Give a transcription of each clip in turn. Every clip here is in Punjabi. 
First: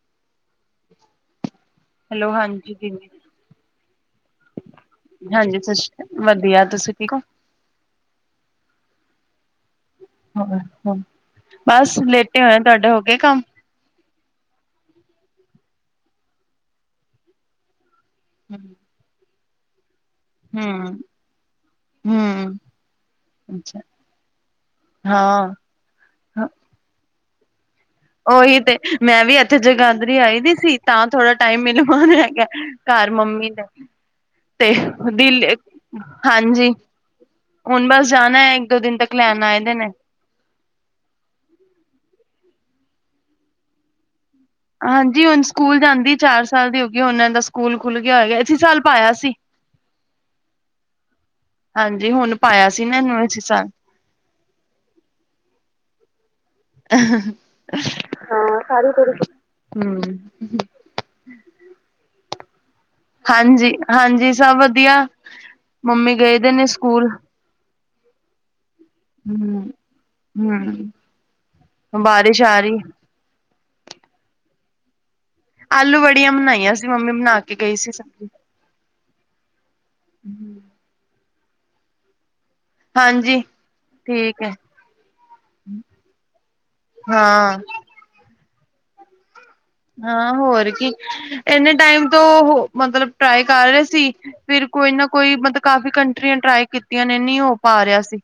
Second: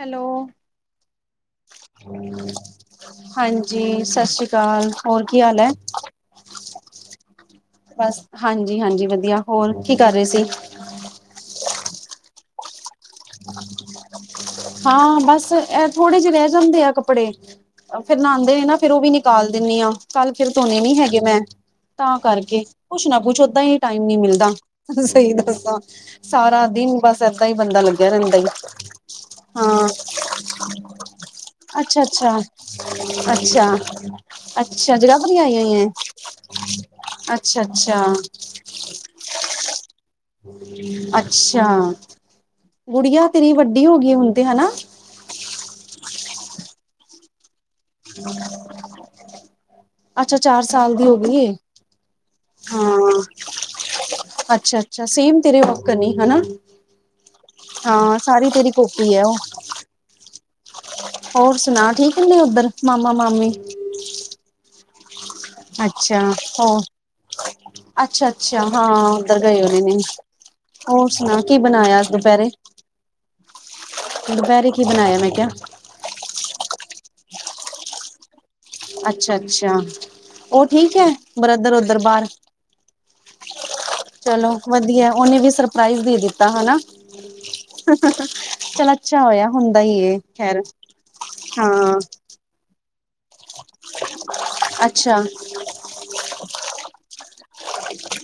ਹੈਲੋ। ਹੈਲੋ ਹਾਂਜੀ ਦੀਦੀ ਹਾਂਜੀ, ਸਤਿ ਸ਼੍ਰੀ ਅਕਾਲ- ਹੋਰ ਕੀ ਹਾਂਜੀ, ਹਾਲ ਹੈ ਸਤਿ ਸ਼੍ਰੀ ਅਕਾਲ ਵਧੀਆ ਤੁਸੀਂ ਠੀਕ ਹੋ। ਬਸ, ਹਾਂਜੀ ਹਾਂਜੀ ਵਧੀਆ ਹੋਰ ਕੀ ਕਰ ਰਹੇ ਸੀ ਹ ਹਮ ਬਸ ਲੇਟੇ ਹੋਏ, ਤੁਹਾਡੇ ਹੋ ਗਏ ਕੰਮ? ਹਾਂ ਬਸ ਇਹ ਥੋੜੇ ਜਿਹੇ ਰਹਿ ਜਾਂਦੇ ਆ ਕੱਪੜੇ, ਫੇਰ ਨਹਾਉਦੇ ਐ ਨਾ ਫੇਰ ਉਹ ਵੀ ਨ ਕਾਲ ਦਿੰਦੀ ਐ, ਕੱਲ ਫੇਰ ਧੋਣੇ ਹਮ ਨੀ ਹੈਗੇ ਮੈਂ। ਤਾਂ ਹਮ ਕਰਕੇ, ਕੁਛ ਨਾ ਕੁੱਛ ਓਦਾਂ ਹੀ ਅੱਛਾ ਟਾਈਮ ਨੀ ਮਿਲਦਾ, ਸਹੀ ਹਾਂ ਦੱਸਦਾ ਸਾਰਾ ਦਿਨ ਬਸ ਇੱਦਾਂ ਹੀ ਬੰਦਾ ਲੱਗਾ ਉਹੀ ਤੇ, ਮੈਂ ਵੀ ਇੱਥੇ ਜਗਾਦਰੀ ਆਈ ਦੀ ਸੀ, ਤਾਂ ਥੋੜਾ ਟਾਈਮ ਮੈਨੂੰ ਅੱਛਾ ਉਹ ਮਿਲ ਅੱਛਾ ਗਿਆ, ਘਰ ਮੰਮੀ ਨੇ ਅੱਛਾ ਤੇ, ਅੱਛਾ ਜਗਾਧਰੀ ਦਿੱਲੀ, ਆਈ ਹੋਈ ਹੈ ਹਾਂਜੀ। ਅੱਛਾ ਹੁਣ ਅੱਛਾ ਬਸ ਜਾਣਾ ਹੈ ਇੱਕ ਦੋ ਦਿਨ ਤੱਕ, ਲੈਣ ਆਣਾ ਇਹਨੇ ਨੇ ਅੱਛਾ! ਗੁੜੀਆਂ ਤੇਰੀ ਵੱਡੀ ਹੋ ਗਈ ਹੁਣ ਤੇ ਹਨਾ ਹਾਂਜੀ ਹੁਣ ਸਕੂਲ ਜਾਂਦੀ ਚਾਰ ਸਾਲ ਦੀ ਹੋ ਗਈ ਹੁਨ ਇਦਾ ਸਕੂਲ ਖੁੱਲ ਗਿਆ ਹੋਇਆ ਗਾ, ਇਸੀ ਸਾਲ ਪਾਇਆ ਸੀ। ਅੱਛਾ, ਚਾਰ ਸਾਲ ਦੀ ਹੋ ਗਈ ਹਾਂਜੀ ਹੁਣ ਪਾਇਆ ਸੀ ਨਾ ਹਾਂ- ਇਹਨੂੰ ਇਸ ਸਾਲ ਅੱਛਾ ਅੱਛਾ, ਸੇਮ ਤੇਰੇ ਵੱਕਨ ਹੇ, ਹਨਾ ਹਾਂ, ਸਾਰੀ ਤੇਰੀ ਕੋਪੀ ਹੈ ਉਹ ਹਮ। ਹੋਰ ਸੁਣਾ, ਠੀਕ ਨੇ ਉੱਧਰ ਮਾਮਾ ਮਾਮੀ? ਹਾਂਜੀ -ਹਾਂਜੀ, ਸਭ ਵਧੀਆ ਮੰਮੀ ਅੱਛਾ। ਗਏ ਦੇ ਨੇ ਹੋਰ ਸਕੂਲ-' ਅੱਛਾ ਅੱਛਾ, ਹਾਂ ਉੱਧਰ ਗਏ ਹੂੰ, ਹੋਨੇ ਨੇ, ਹੂੰ ਹੋਰ ਸੁਣਾ ਕੀ ਬਣਾਇਆ ਬਾਰਿਸ਼ ਦੁਪਹਿਰੇ ਆ ਰਹੀ ਦੁਪਹਿਰੇ ਕੀ ਬਣਾਇਆ ਮੈਂ ਕਿਹਾ ਆਲੂ ਵੜੀਆਂ ਬਣਾਈਆਂ ਸੀ, ਮੰਮੀ ਬਣਾ ਕੇ ਗਈ ਸੀ ਸਬਜ਼ੀ ਅੱਛਾ ਅੱਛਾ, ਉਹ ਠੀਕ ਹੈ ਬਰਧਰ ਉਧਰ ਬਾਹਰ ਹਾਂਜੀ। ਠੀਕ ਹੈ ਚਲੋ ਵਧੀਆ, ਉਹ ਓਹਨੇ ਵੀ ਸਰਪ੍ਰਾਈਜ਼ ਦੇ ਦਿੱਤਾ ਹੈ ਹਨਾ ਹਾਂ, ਚਲ- ਅਛਾ ਹੋਇਆ ਹੁੰਦਾ ਹੀ ਹਾਂ ਹੋਰ ਕੀ, ਇਨੇ ਟਾਈਮ ਤੋਂ ਮਤਲਬ ਟਰਾਈ ਕਰ ਰਹੇ ਸੀ, ਫਿਰ ਕੋਈ ਨਾ ਅੱਛਾ। ਕੋਈ ਮਤਲਬ ਕਾਫੀ ਕੰਟਰੀਆਂ ਟਰਾਈ ਕੀਤੀਆਂ ਨੇ, ਨੀ ਹੋ ਪਾ ਰਿਹਾ ਸੀ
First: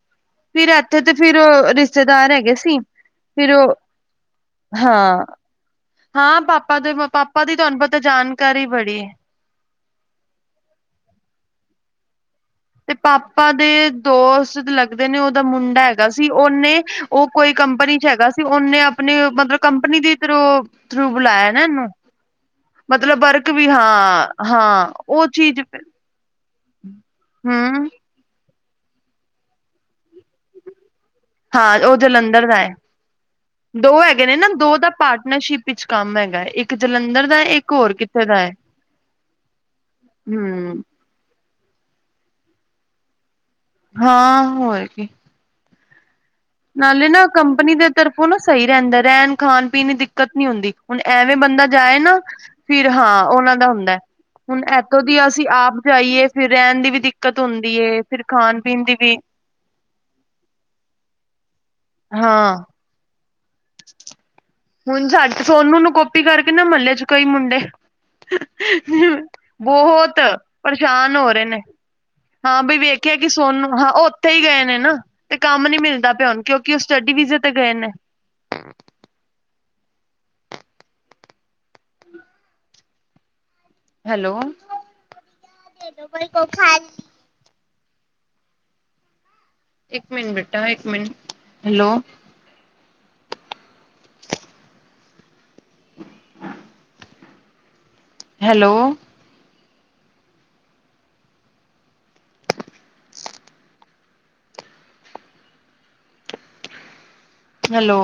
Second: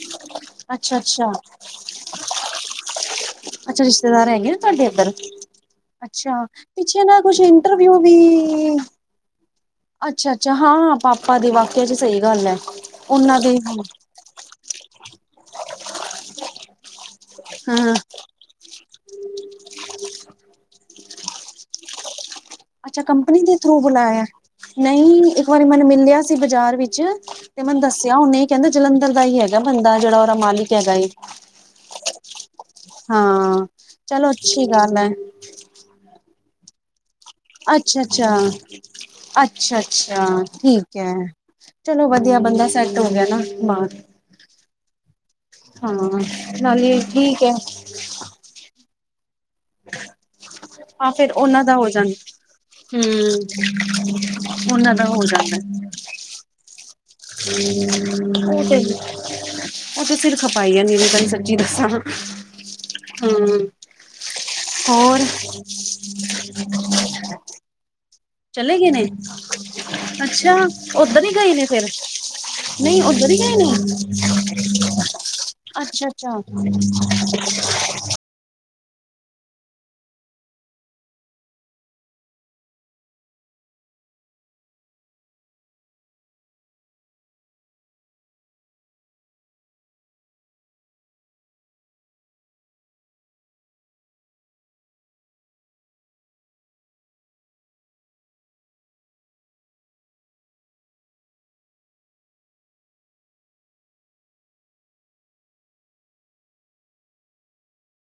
ਫਿਰ ਅੱਛਾ ਇੱਥੇ ਤੇ ਅੱਛਾ ਫਿਰ ਰਿਸ਼ਤੇਦਾਰ ਹੈਗੇ ਸੀ। ਫਿਰ ਉਹ ਅੱਛਾ ਰਿਸ਼ਤੇਦਾਰ ਹੈਗੇ ਨੇ ਤੁਹਾਡੇ ਇੱਧਰ। ਹਾਂ, ਅੱਛਾ, ਹਾਂ ਪਾਪਾ ਦੇ ਪਿੱਛੇ ਨਾ ਕੁਛ ਪਾਪਾ ਦੀ ਤੁਹਾਨੂੰ ਪਤਾ ਇੰਟਰਵਿਊ ਵੀ ਜਾਣਕਾਰੀ ਬੜੀ ਹੈ। ਅੱਛਾ ਅੱਛਾ ਹਾਂ, ਪਾਪਾ ਦੀ ਵਾਕੀਆਂ 'ਚ ਸਹੀ ਗੱਲ ਹੈ ਤੇ ਪਾਪਾ ਦੇ ਦੋਸਤ ਲੱਗਦੇ ਨੇ ਉਹਦਾ ਮੁੰਡਾ ਹੈਗਾ ਸੀ ਉਹਨੇ ਉਹ ਕੋਈ ਹਾਂ ਕੰਪਨੀ 'ਚ ਹੈਗਾ ਸੀ ਉਹਨੇ ਆਪਣੇ ਮਤਲਬ ਕੰਪਨੀ ਦੇ ਰੂ ਥਰੂ ਬੁਲਾਇਆ ਨਾ ਇਹਨੂੰ ਅੱਛਾ ਮਤਲਬ ਕੰਪਨੀ ਵਰਕ ਦੇ ਵੀ ਥਰੂ ਬੁਲਾਇਆ? ਹਾਂ ਹਾਂ ਨਹੀਂ, ਉਹ ਇੱਕ ਚੀਜ਼ ਵਾਰੀ ਮੈਨੂੰ ਮਿਲਿਆ ਸੀ ਬਾਜ਼ਾਰ ਵਿੱਚ -ਤੇ ਮੈਨੂੰ ਹਮ ਦੱਸਿਆ ਉਹਨੇ, ਕਹਿੰਦਾ ਜਲੰਧਰ ਦਾ ਹੀ ਹੈਗਾ ਬੰਦਾ ਜਿਹੜਾ ਉਹਦਾ ਮਾਲਿਕ ਹੈਗਾ ਹਾਂ ਉਹ ਜਲੰਧਰ ਦਾ ਐ, ਹਾਂ ਦੋ ਹੈਗੇ ਚਲੋ ਨੇ ਨਾ, ਅੱਛੀ ਦੋ ਦਾ ਗੱਲ ਹੈ ਪਾਰਟਨਰਸ਼ਿਪ ਵਿੱਚ ਕੰਮ ਹੈਗਾ ਏ, ਇੱਕ ਜਲੰਧਰ ਦਾ ਏ ਅੱਛਾ ਅੱਛਾ, ਅੱਛਾ ਅੱਛਾ, ਹਮ ਠੀਕ। ਕੈ, ਚਲੋ ਵਧੀਆ ਬੰਦਾ ਸੈੱਟ ਹੋ ਗਿਆ ਨਾ। ਹਾਂ ਹੋਏ ਕੀ। ਹੂੰ ਨਾਲੇ ਠੀਕ ਐ। ਤਰਫੋ ਨਾ ਸਹੀ ਰਹਿੰਦਾ ਰਹਿਣ, ਖਾਣ ਇੰਨੀ ਦਿੱਕਤ ਨੀ ਹੁੰਦੀ, ਹੁਣ ਹਾਂ ਫੇਰ ਐਵੇਂ ਉਹਨਾਂ ਬੰਦਾ ਦਾ ਹੋ ਜਾਏ ਨਾ, ਜਾਂਦਾ ਫਿਰ ਹਾਂ ਹਮ ਉਹਨਾਂ ਦਾ ਹੁੰਦਾ। ਹੁਣ ਉਹਨਾਂ ਇੱਥੋਂ ਦਾ ਹੋ ਦੀ ਅਸੀਂ ਆਪ ਜਾਂਦਾ ਜਾਈਏ, ਫਿਰ ਰਹਿਣ ਦੀ ਵੀ ਦਿਕ ਦਿੱਕਤ ਹੁੰਦੀ ਏ, ਫਿਰ ਖਾਣ-ਪੀਣ ਦੀ ਵੀ। ਉਹ ਤੇ ਸਿਰ ਖਪਾਈ ਐ ਨਿਰੀ ਤੇਨੂੰ ਸੱਚੀ ਦੱਸਾਂ ਹਾਂ ਹੂੰ। ਹੁਣ ਹੋਰ ਸਾਂ ਸੋਨੂੰ ਨੂੰ ਗੋਪੀ ਕਰਕੇ ਨਾਂ ਮਹੱਲੇ ਚ ਕਈ ਮੁੰਡੇ ਚਲੇ ਗਏ ਨੇ ਬਹੁਤ, ਅੱਛਾ ਪਰੇਸ਼ਾਨ ਉੱਧਰ ਹੀ ਹੋ ਰਹੇ ਗਏ ਨੇ। ਫਿਰ ਹਾਂ ਬਈ ਨਹੀਂ ਵੇਖਕੇ ਕਿ ਉੱਧਰ ਹੀ ਗਏ ਨੇ ਸੋਨੂੰ ਹਾਂ ਉਹ ਉੱਥੇ ਹੀ ਗਏ ਨੇ ਨਾ, ਤੇ ਕੰਮ ਨੀ ਅੱਛਾ ਮਿਲਦਾ ਪਿਆ ਉਹ ਅੱਛਾ ਨੂੰ। ਕਿਉਂਕਿ ਉਹ ਸਟਡੀ ਵੀਜੇ ਤੇ ਗਏ ਨੇ। ਹੈਲੋ [unintelligible] ਇਕ ਮਿੰਟ ਬੇਟਾ ਇਕ ਮਿੰਟ ਹੈਲੋ। [inaudible] [unintelligible] ਹੈਲੋ ਓ। ਹੈਲੋ